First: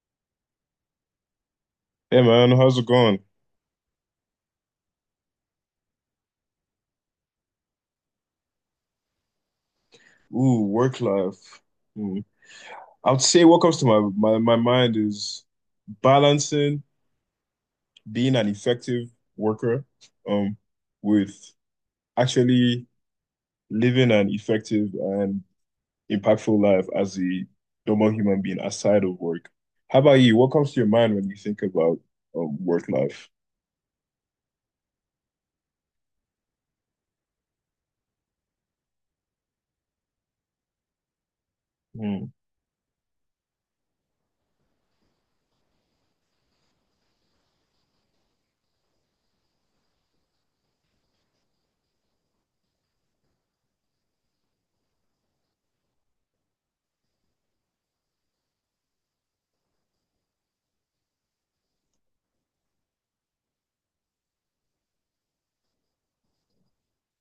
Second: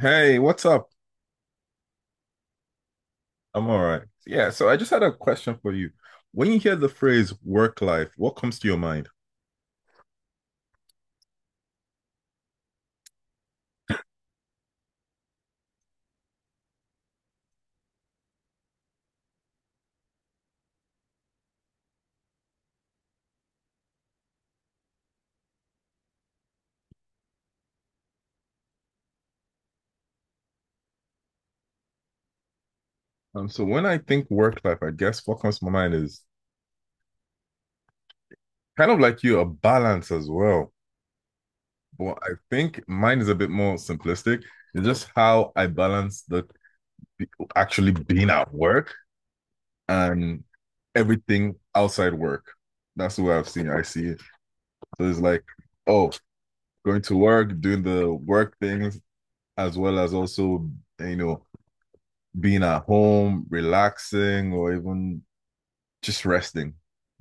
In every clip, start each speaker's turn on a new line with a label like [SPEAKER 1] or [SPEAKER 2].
[SPEAKER 1] Hey, what's up?
[SPEAKER 2] Hey man, how's it going?
[SPEAKER 1] I'm all right. Yeah, so I just had a question for you. When you hear the phrase work life, what comes to your mind?
[SPEAKER 2] Ooh, work life. Hmm. I would say what comes to my mind is balancing, being an effective worker, um with actually living an effective and impactful life as a normal human being aside of work. How about you? What comes to your mind when you think about work life?
[SPEAKER 1] So when I think work life, I guess what comes to my mind is kind of like you, a balance as well. But
[SPEAKER 2] Mm,
[SPEAKER 1] I think mine is a bit more simplistic. It's just how I balance the actually being at work and everything outside work. That's the way I see it. So it's like, oh, going to work, doing the work things, as well as also, you know, being at home, relaxing, or even just resting.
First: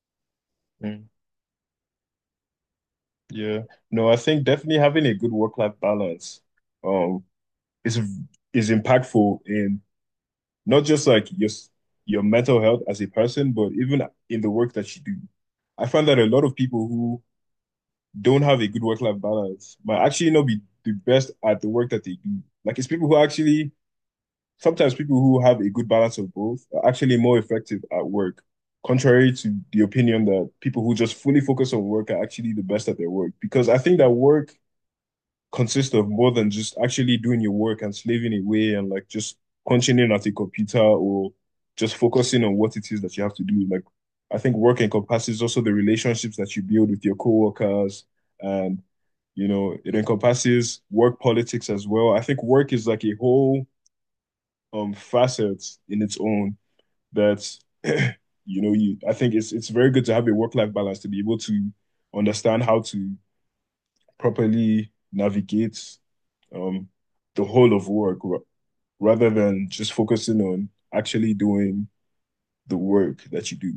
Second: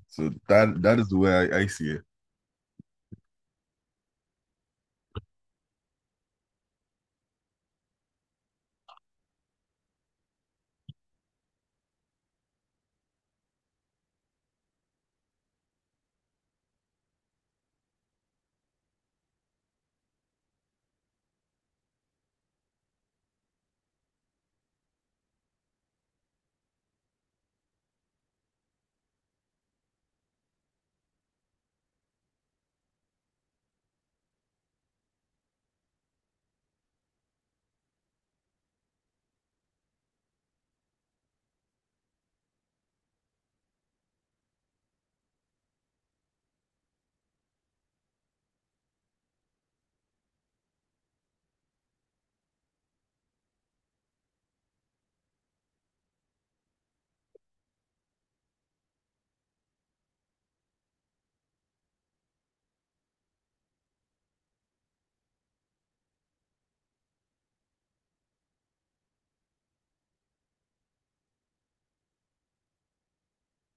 [SPEAKER 1] So that
[SPEAKER 2] mm,
[SPEAKER 1] is the way I see it.
[SPEAKER 2] yeah. No, I think definitely having a good work-life balance um is is impactful in not just like your mental health as a person, but even in the work that you do. I find that a lot of people who don't have a good work-life balance might actually not be the best at the work that they do. Like it's people who actually, sometimes people who have a good balance of both are actually more effective at work, contrary to the opinion that people who just fully focus on work are actually the best at their work. Because I think that work consist of more than just actually doing your work and slaving away and like just punching in at a computer or just focusing on what it is that you have to do. Like, I think work encompasses also the relationships that you build with your coworkers and, you know, it encompasses work politics as well. I think work is like a whole facet in its own that you know, you I think it's very good to have a work-life balance to be able to understand how to properly navigate, um, the whole of work rather than just focusing on actually doing the work that you do.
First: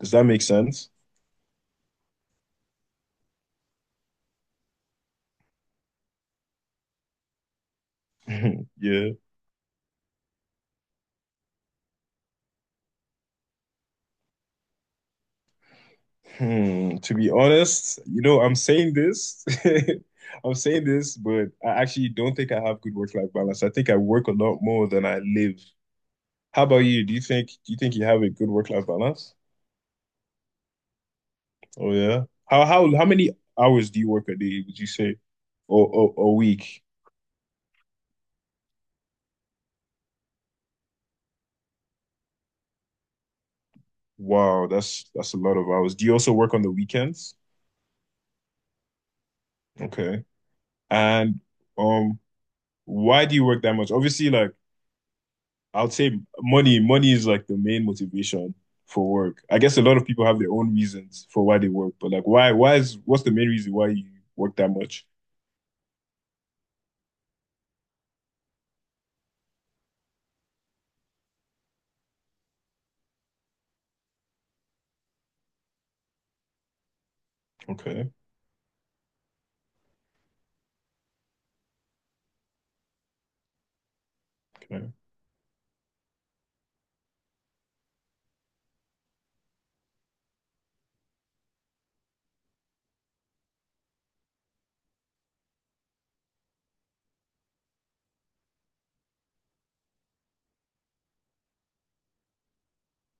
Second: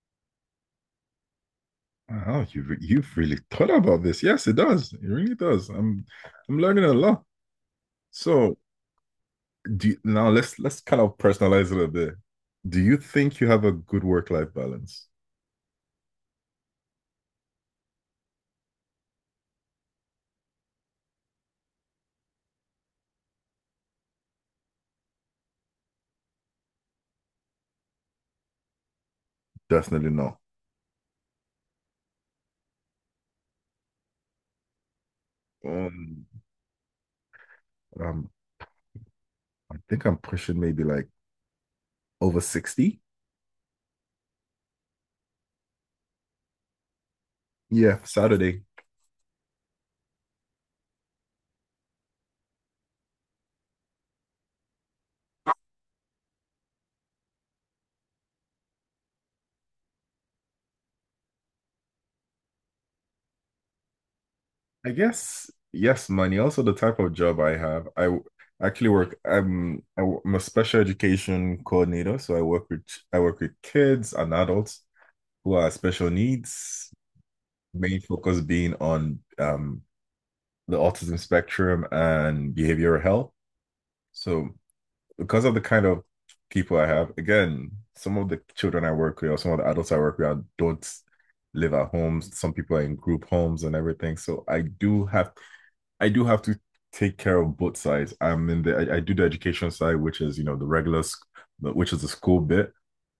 [SPEAKER 2] Does that make sense?
[SPEAKER 1] Oh, you've really thought about this. Yes, it does. It really does. I'm learning a lot. So
[SPEAKER 2] Yeah.
[SPEAKER 1] now let's kind of personalize it a bit. Do you think you have a good work life balance?
[SPEAKER 2] Hmm. To be honest, you know, I'm saying this. I'm saying this, but I actually don't think I have good work-life balance. I think I work a lot more than I live. How about you? Do you think you have a good work-life balance?
[SPEAKER 1] Definitely not.
[SPEAKER 2] Oh yeah. How many hours do you work a day, would you say? Or
[SPEAKER 1] Um,
[SPEAKER 2] a week?
[SPEAKER 1] um, I think I'm pushing maybe like over 60.
[SPEAKER 2] Wow, that's a lot of hours. Do you also work on the weekends?
[SPEAKER 1] Yeah, Saturday.
[SPEAKER 2] Okay. And um, why do you work that much? Obviously, like, I'd say money, money is like the main motivation for work. I guess a lot of people have their own reasons for why they work, but like, why is, what's the main reason why you work that
[SPEAKER 1] I
[SPEAKER 2] much?
[SPEAKER 1] guess yes, money. Also, the type of job I have. Actually work. I'm a special education coordinator, so I work with kids and adults who are special needs. Main
[SPEAKER 2] Okay.
[SPEAKER 1] focus being on the autism spectrum and behavioral health. So
[SPEAKER 2] Okay.
[SPEAKER 1] because of the kind of people I have, again, some of the children I work with or some of the adults I work with don't live at homes. Some people are in group homes and everything. So I do have to take care of both sides. I do the education side, which is the regular, which is the school bit.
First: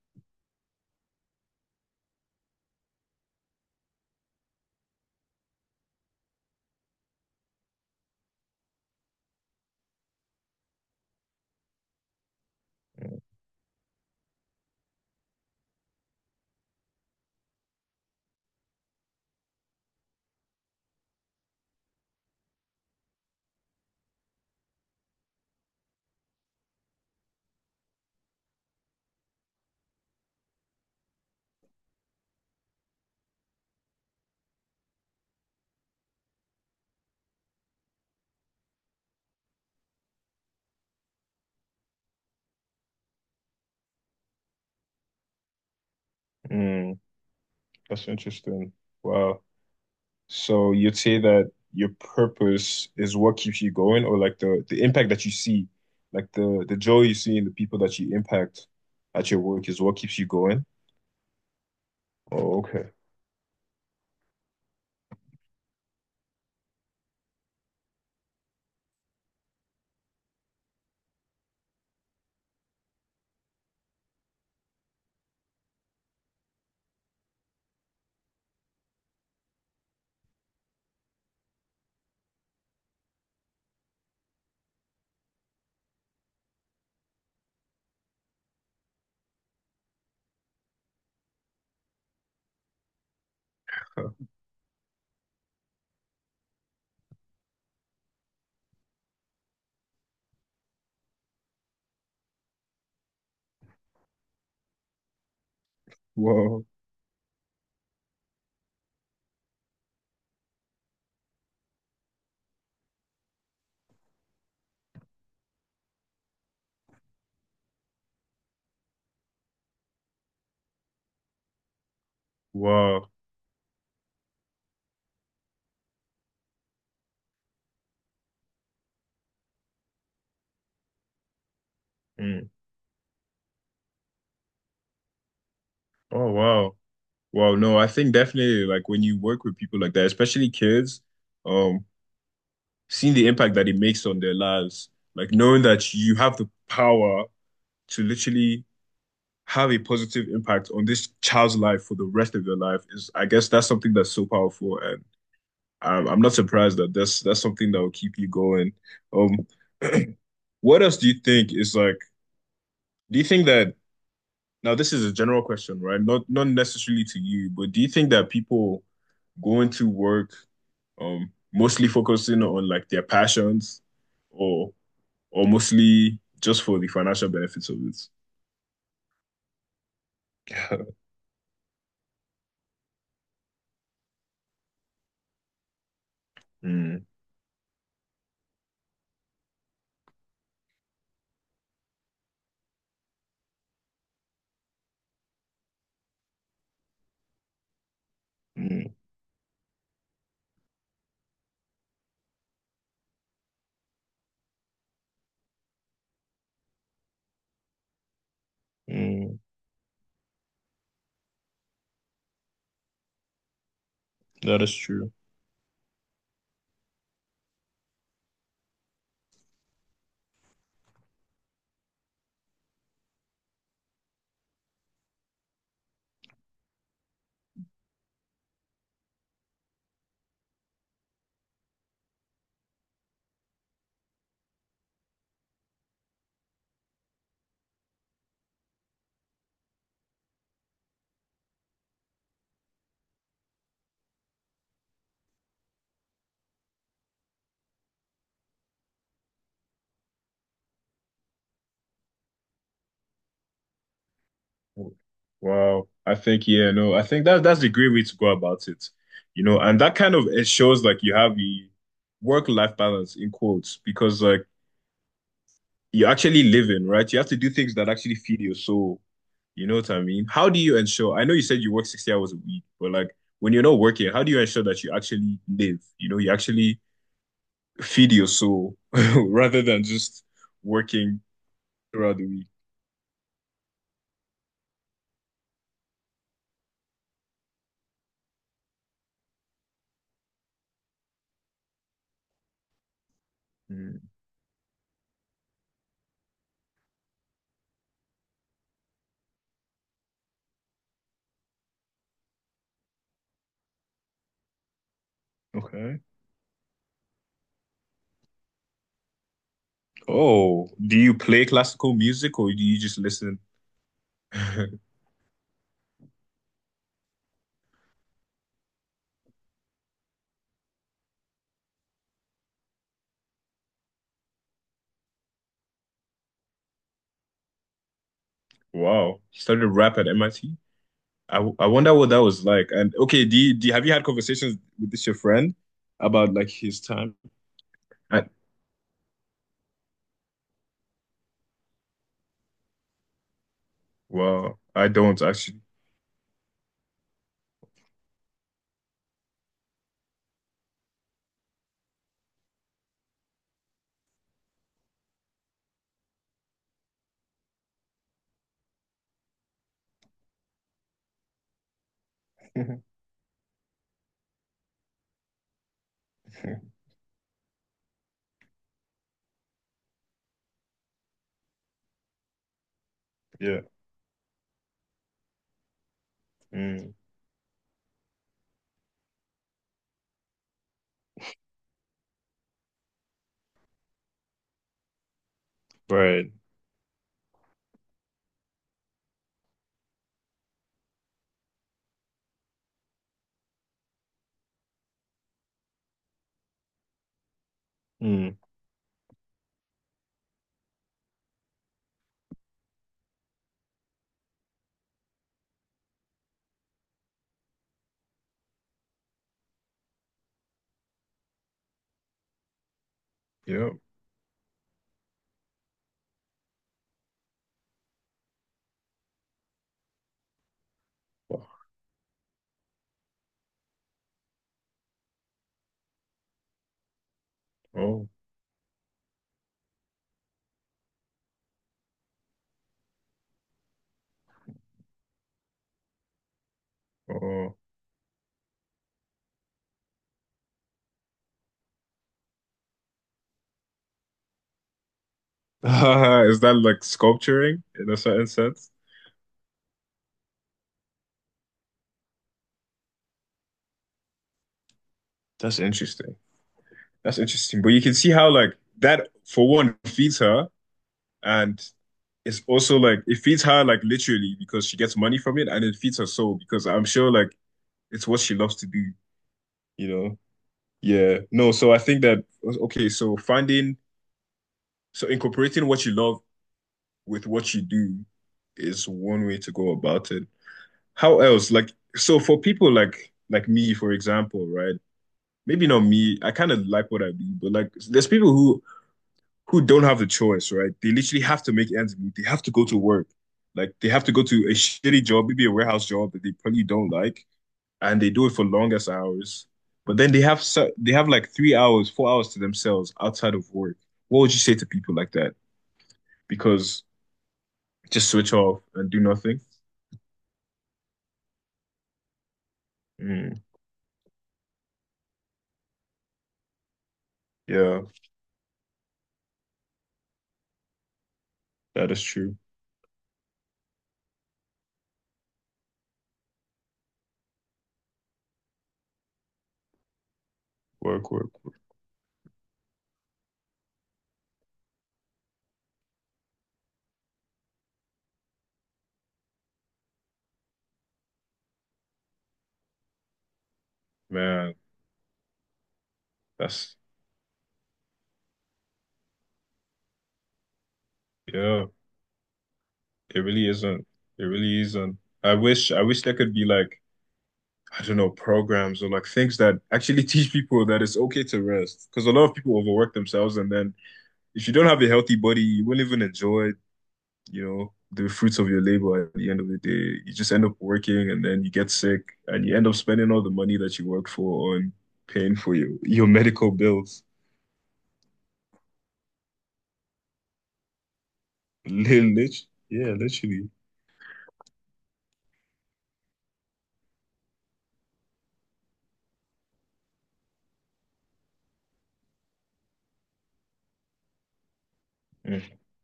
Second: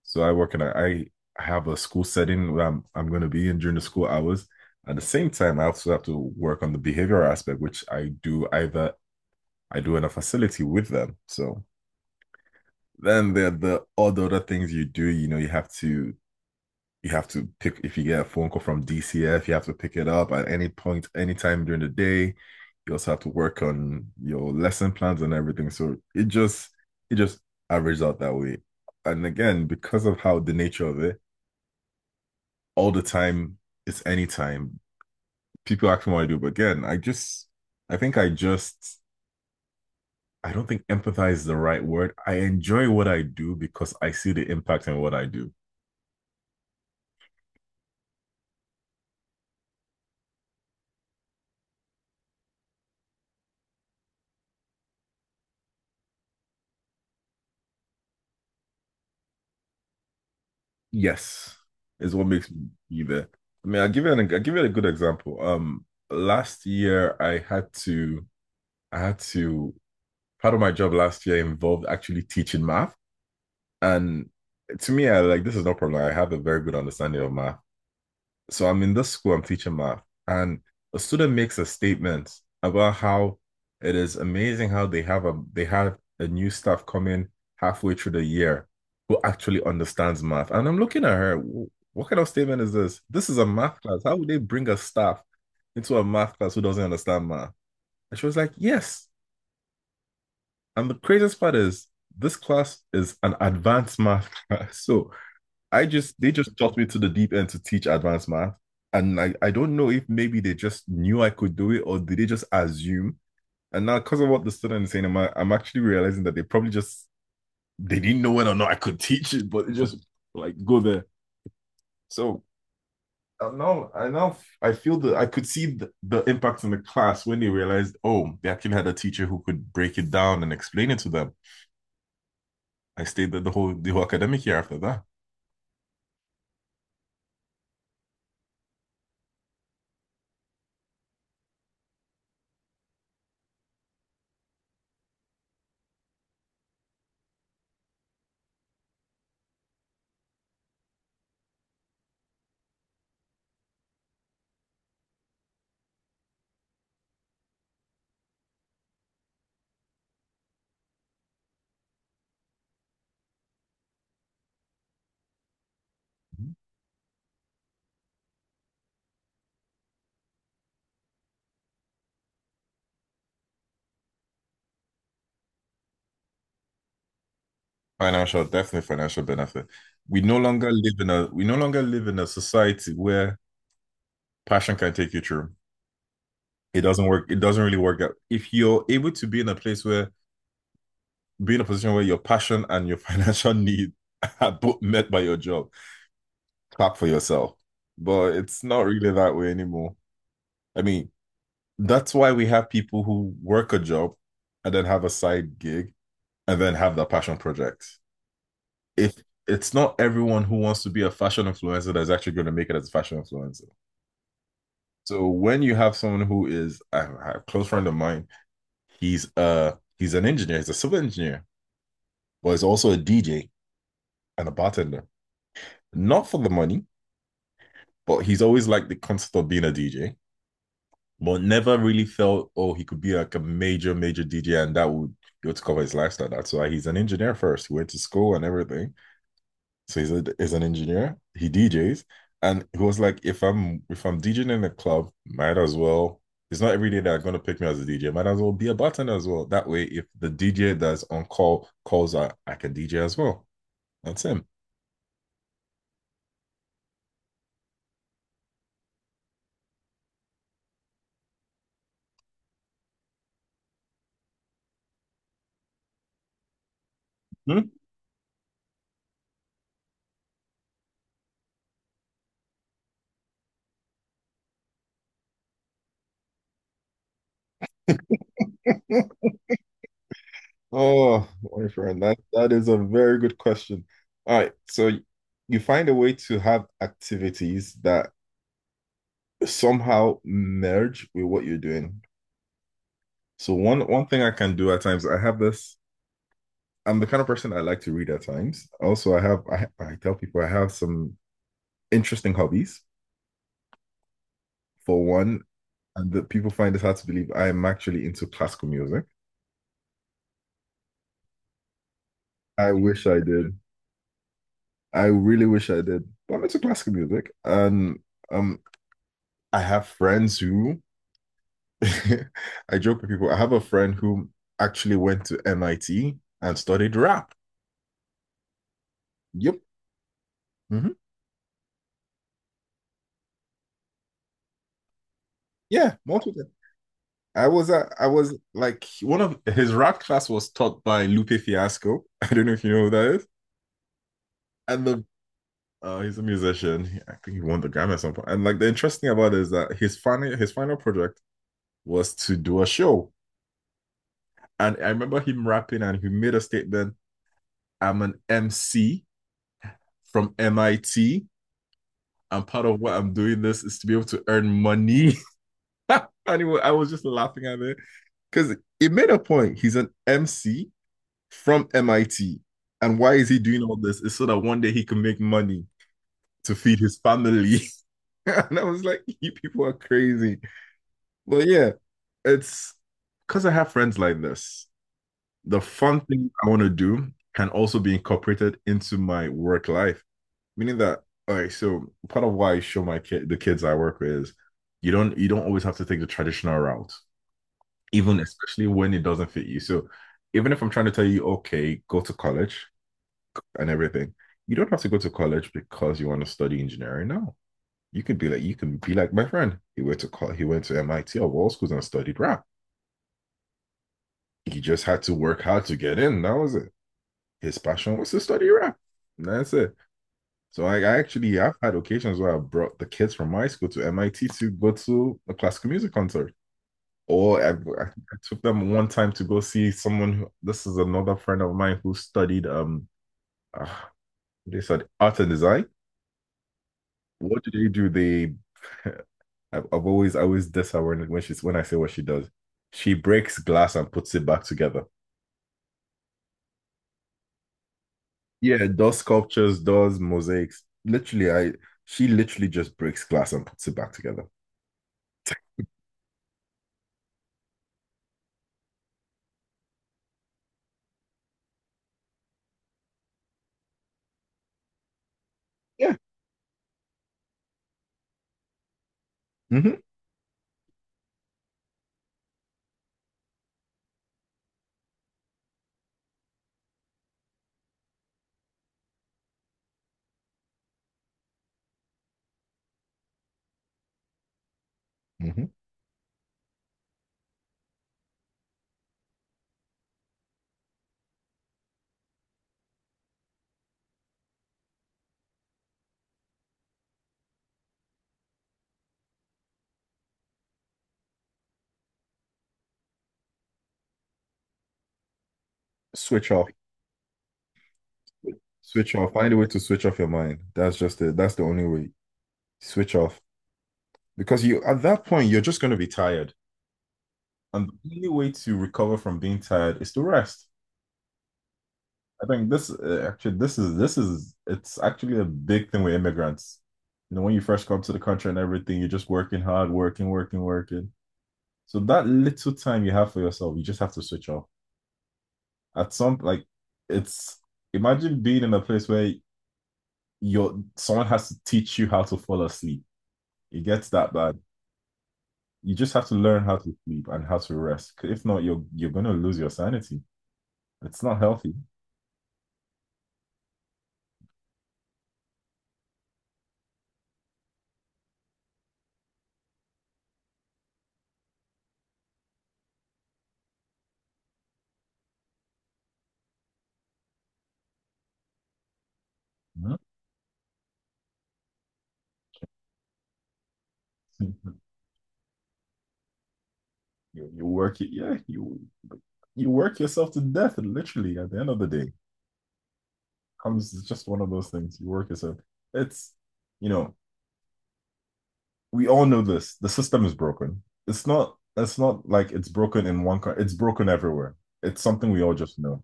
[SPEAKER 1] So I have a school setting where I'm going to be in during the school hours. At the same time, I also have to work on the behavioral aspect, which I do in a facility with them. So then there are the all the other things you do. You know, you have to pick if you get a phone call from DCF, you have to pick it up at any point, anytime during the day. You also have to work on your lesson plans and everything. So it just averages out that way. And again, because of how the nature of it, all the time it's any time people ask me what I do, but again, I just I think I just I don't think empathize is the right word. I enjoy what I do because I see the impact in what I do.
[SPEAKER 2] Mm, that's interesting. Wow. So you'd say that your purpose is what keeps you going, or like the impact that you see, like the joy you see in the people that you impact at your work is what keeps you going.
[SPEAKER 1] Yes, is what makes
[SPEAKER 2] Oh, okay.
[SPEAKER 1] you there. I mean, I'll give you a good example. Last year I had to part of my job last year involved actually teaching math. And to me, I like this is no problem. I have a very good understanding of math. So I'm in this school, I'm teaching math, and a student makes a statement about how it is amazing how they have a new staff coming halfway through the year who actually understands math. And I'm looking at her, What kind of statement is this? This is a math class.
[SPEAKER 2] Huh.
[SPEAKER 1] How would they bring a staff into a math class who doesn't understand math?" And she was like, yes. And the craziest part is this class is an advanced math class. So I just they just
[SPEAKER 2] Wow.
[SPEAKER 1] tossed me to the deep end to teach advanced math. And I don't know if maybe they just knew I could do it or did they just assume? And now because of what the student is saying, I'm actually realizing that they probably just they didn't know whether or not I could teach it, but it just like go there. So
[SPEAKER 2] Wow.
[SPEAKER 1] now I feel that I could see the impact in the class when they realized, oh, they actually had a teacher who could break it down and explain it to them.
[SPEAKER 2] Mm.
[SPEAKER 1] I stayed there the whole academic year after that.
[SPEAKER 2] Oh, wow. Wow. No, I think definitely like when you work with people like that, especially kids, um, seeing the impact that it makes on their lives, like knowing that you have the power to literally have a positive impact on this child's life for the rest of your life is, I guess, that's something that's so powerful, and I'm not surprised that that's something that will keep you going. Um, what else do you think is like? Do you think that, now this is a general question, right? Not not necessarily to you, but do you think that people going to work, mostly focusing on like their passions, or or mostly just for the financial benefits of it?
[SPEAKER 1] Financial, definitely financial benefit. We no longer live in a we no longer live in a society where passion can take you through. It doesn't
[SPEAKER 2] Mm,
[SPEAKER 1] work. It doesn't really work out. If you're able to be in a position where your passion and your financial need are both met by your job, clap for yourself. But it's not
[SPEAKER 2] mm,
[SPEAKER 1] really that way anymore. I mean, that's why we have people who work a job and then have a side gig and then have that passion project. If
[SPEAKER 2] mm.
[SPEAKER 1] it's not everyone who wants to be a fashion influencer that's actually going to make it as a fashion influencer.
[SPEAKER 2] That is true.
[SPEAKER 1] So when you have someone who is I have a close friend of mine. He's an engineer, he's a civil engineer, but he's also a DJ and a bartender. Not for the money, but he's always liked the concept of being a DJ, but never really felt oh he could be like a major major DJ and that would go to cover his lifestyle. That's why he's an engineer first. He went to school and everything, so he's an engineer. He DJs, and he was like, if I'm DJing in a club, might as well. It's not every day they're gonna pick me as a DJ. Might as well be a bartender as well. That way, if the DJ that's on call calls, I can DJ as well. That's him.
[SPEAKER 2] Wow. I think, yeah, no, I think that that's the great way to go about it. You know, and that kind of, it shows like you have a work-life balance in quotes, because like you're actually living, right? You have to do
[SPEAKER 1] Hmm?
[SPEAKER 2] things that actually feed your soul. You know what I mean? How do you ensure? I know you said you work 60 hours a week, but like when you're not working, how do you ensure that you actually live? You know, you actually feed your soul rather than just working
[SPEAKER 1] Oh, my friend,
[SPEAKER 2] throughout
[SPEAKER 1] that
[SPEAKER 2] the week.
[SPEAKER 1] that is a very good question. All right, so you find a way to have activities that somehow merge with what you're doing. So one
[SPEAKER 2] Mm,
[SPEAKER 1] one thing I can do at times, I have this I'm the kind of person I like to read at times. Also, I tell people I have some interesting hobbies. For one,
[SPEAKER 2] okay.
[SPEAKER 1] and that people find it hard to believe I am actually into classical music.
[SPEAKER 2] Oh, do you play classical music or do
[SPEAKER 1] I
[SPEAKER 2] you just
[SPEAKER 1] wish I
[SPEAKER 2] listen?
[SPEAKER 1] did. I really wish I did. But I'm into classical music, and um, I have friends who I joke with people. I have a friend who actually went to MIT and studied rap.
[SPEAKER 2] Wow. He
[SPEAKER 1] Yep.
[SPEAKER 2] started rap at MIT. I, T.
[SPEAKER 1] Hmm.
[SPEAKER 2] I wonder what that was like. And okay, do you- have you had conversations with this your friend
[SPEAKER 1] Yeah,
[SPEAKER 2] about
[SPEAKER 1] multiple.
[SPEAKER 2] like his time?
[SPEAKER 1] I was uh, I
[SPEAKER 2] I,
[SPEAKER 1] was like one of his rap class was taught by Lupe Fiasco. I don't know if you know who that is.
[SPEAKER 2] well,
[SPEAKER 1] And
[SPEAKER 2] I
[SPEAKER 1] the
[SPEAKER 2] don't actually.
[SPEAKER 1] He's a musician. I think he won the Grammy at some point. And like the interesting thing about it is that his final project was to do a show. And I remember him rapping and he made a statement, "I'm an MC from MIT. And part of what I'm doing this is to be able to earn money." Anyway, I was just laughing at it. Because it made a point. He's an MC from MIT. And why is he
[SPEAKER 2] Yeah.
[SPEAKER 1] doing all this? It's so that one day he can make money to feed
[SPEAKER 2] Mm.
[SPEAKER 1] his family. And I was like, you people are crazy. But yeah, it's because I have friends like this. The fun thing
[SPEAKER 2] Right.
[SPEAKER 1] I want to do can also be incorporated into my work life, meaning that, all right. So part of why I show my kid the kids I work with is you don't always have to take the traditional route, even
[SPEAKER 2] Mm.
[SPEAKER 1] especially when it doesn't fit you. So even if I'm trying to tell you, okay, go to college, and everything. You don't have to go to college because you want to study engineering. No, you can be like my friend. He went to MIT or all schools and studied rap.
[SPEAKER 2] Yeah.
[SPEAKER 1] He just had to work hard to get in. That was it. His passion was to study rap. And that's it. So I, I actually
[SPEAKER 2] Wow.
[SPEAKER 1] I've had occasions where I brought the kids from my school to MIT to go to a classical music concert. Or I,
[SPEAKER 2] Oh.
[SPEAKER 1] I took them one time to go see someone. This is another friend of mine who studied uh, they said art and design. What did
[SPEAKER 2] Oh.
[SPEAKER 1] you do? The I always diss her when she's when I say what she does. She breaks glass and puts it back together.
[SPEAKER 2] Is that like sculpturing in a certain
[SPEAKER 1] Yeah,
[SPEAKER 2] sense?
[SPEAKER 1] does sculptures, does mosaics. Literally, I she literally just breaks glass and puts it back together.
[SPEAKER 2] That's interesting. That's interesting. But you can see how like that for one feeds her. And it's also like it feeds her like literally because she gets money from it and it
[SPEAKER 1] Yeah.
[SPEAKER 2] feeds her soul because I'm sure like it's what she loves to do,
[SPEAKER 1] Hmm.
[SPEAKER 2] you know? Yeah. No, so I think that, okay, so finding so incorporating what you love with what you do is one way to go about it. How else? Like so for people like me, for example, right?
[SPEAKER 1] Hmm.
[SPEAKER 2] Maybe not me. I kind of like what I do, but like there's people who don't have the choice, right? They literally have to make ends meet. They have to go to work. Like they have to go to a shitty job, maybe a warehouse job that they probably don't like, and they do it for longest hours. But then they have like 3 hours, 4 hours to themselves outside of work. What would you say to people like that?
[SPEAKER 1] Switch off.
[SPEAKER 2] Because just switch off and
[SPEAKER 1] Switch
[SPEAKER 2] do
[SPEAKER 1] off. Find a
[SPEAKER 2] nothing.
[SPEAKER 1] way to switch off your mind. That's just it. That's the only way. Switch off.
[SPEAKER 2] Mm,
[SPEAKER 1] Because you at that point you're just going to be tired. And
[SPEAKER 2] yeah,
[SPEAKER 1] the only way to recover from being tired is to rest.
[SPEAKER 2] that is
[SPEAKER 1] I
[SPEAKER 2] true.
[SPEAKER 1] think this actually this is it's actually a big thing with immigrants. You know, when you first come to the country and everything, you're just working hard, working, working, working.
[SPEAKER 2] Work, work, work.
[SPEAKER 1] So that little time you have for yourself, you just have to switch off. At some like it's Imagine being in a place where you're someone has to teach you how to fall asleep. It gets that bad.
[SPEAKER 2] Man,
[SPEAKER 1] You just have to learn how to
[SPEAKER 2] that's
[SPEAKER 1] sleep and how to rest. 'Cause if not, you're gonna lose your sanity. It's not healthy.
[SPEAKER 2] yeah. It really isn't. It really isn't. I wish there could be like, I don't know, programs or like things that actually teach people that it's okay to rest. Because a lot of people overwork themselves, and then if you don't have a healthy body, you won't even enjoy, you know, the fruits of your labor at the end of the
[SPEAKER 1] No.
[SPEAKER 2] day. You just end up working, and then you get sick, and you end up spending all the money that you worked for on paying for your medical bills.
[SPEAKER 1] You work it, yeah. You work yourself to death, literally. At the end of the day,
[SPEAKER 2] Lit, yeah, literally.
[SPEAKER 1] comes it's just one of those things. You work yourself. It's you know we all know this. The system is broken. It's not. It's not like it's broken in one. It's broken everywhere. It's something we all just know.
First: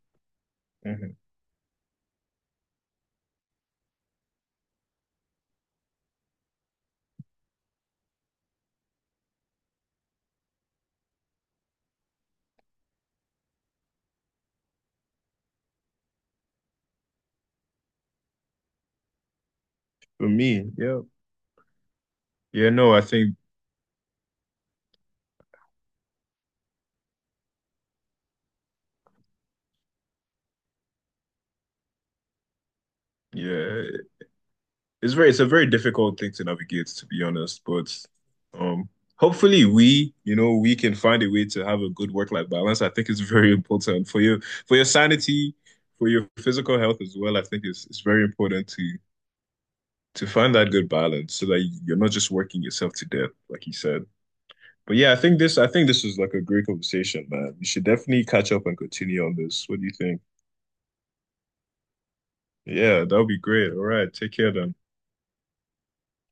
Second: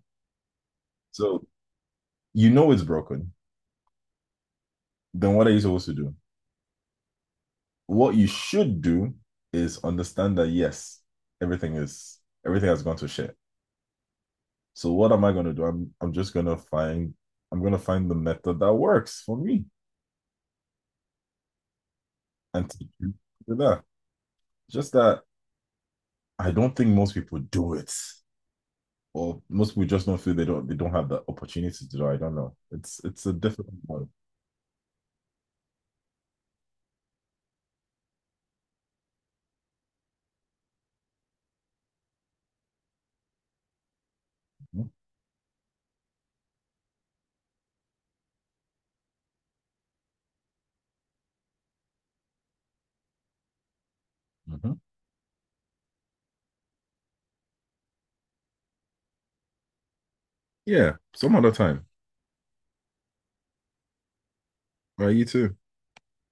[SPEAKER 2] Mhm.
[SPEAKER 1] So you know it's broken. Then what are you supposed to do? What you should do is understand that yes, everything is everything has gone to shit. So what am I going to do? I'm just going to find the method that works for me
[SPEAKER 2] For me, yeah,
[SPEAKER 1] and
[SPEAKER 2] yeah.
[SPEAKER 1] teach
[SPEAKER 2] No, I
[SPEAKER 1] you
[SPEAKER 2] think
[SPEAKER 1] that. Just that I don't think most people do it. Or most people just don't feel they don't have the opportunity to do it. I don't know. It's a difficult
[SPEAKER 2] yeah.
[SPEAKER 1] one.
[SPEAKER 2] It's very, it's a very difficult thing to navigate, to be honest. But um, hopefully we, you know, we can find a way to have a good work-life balance. I think it's very important for your, for your sanity, for your physical health as well. I think it's very important to find that good balance so that you're not just working yourself to death, like you said.
[SPEAKER 1] Mhm.
[SPEAKER 2] But yeah, I think this is like a great conversation, man. We should definitely catch up and continue on this. What do you think?
[SPEAKER 1] Yeah, some other time.
[SPEAKER 2] Yeah, that would be great. All right, take care then.
[SPEAKER 1] All right, you too.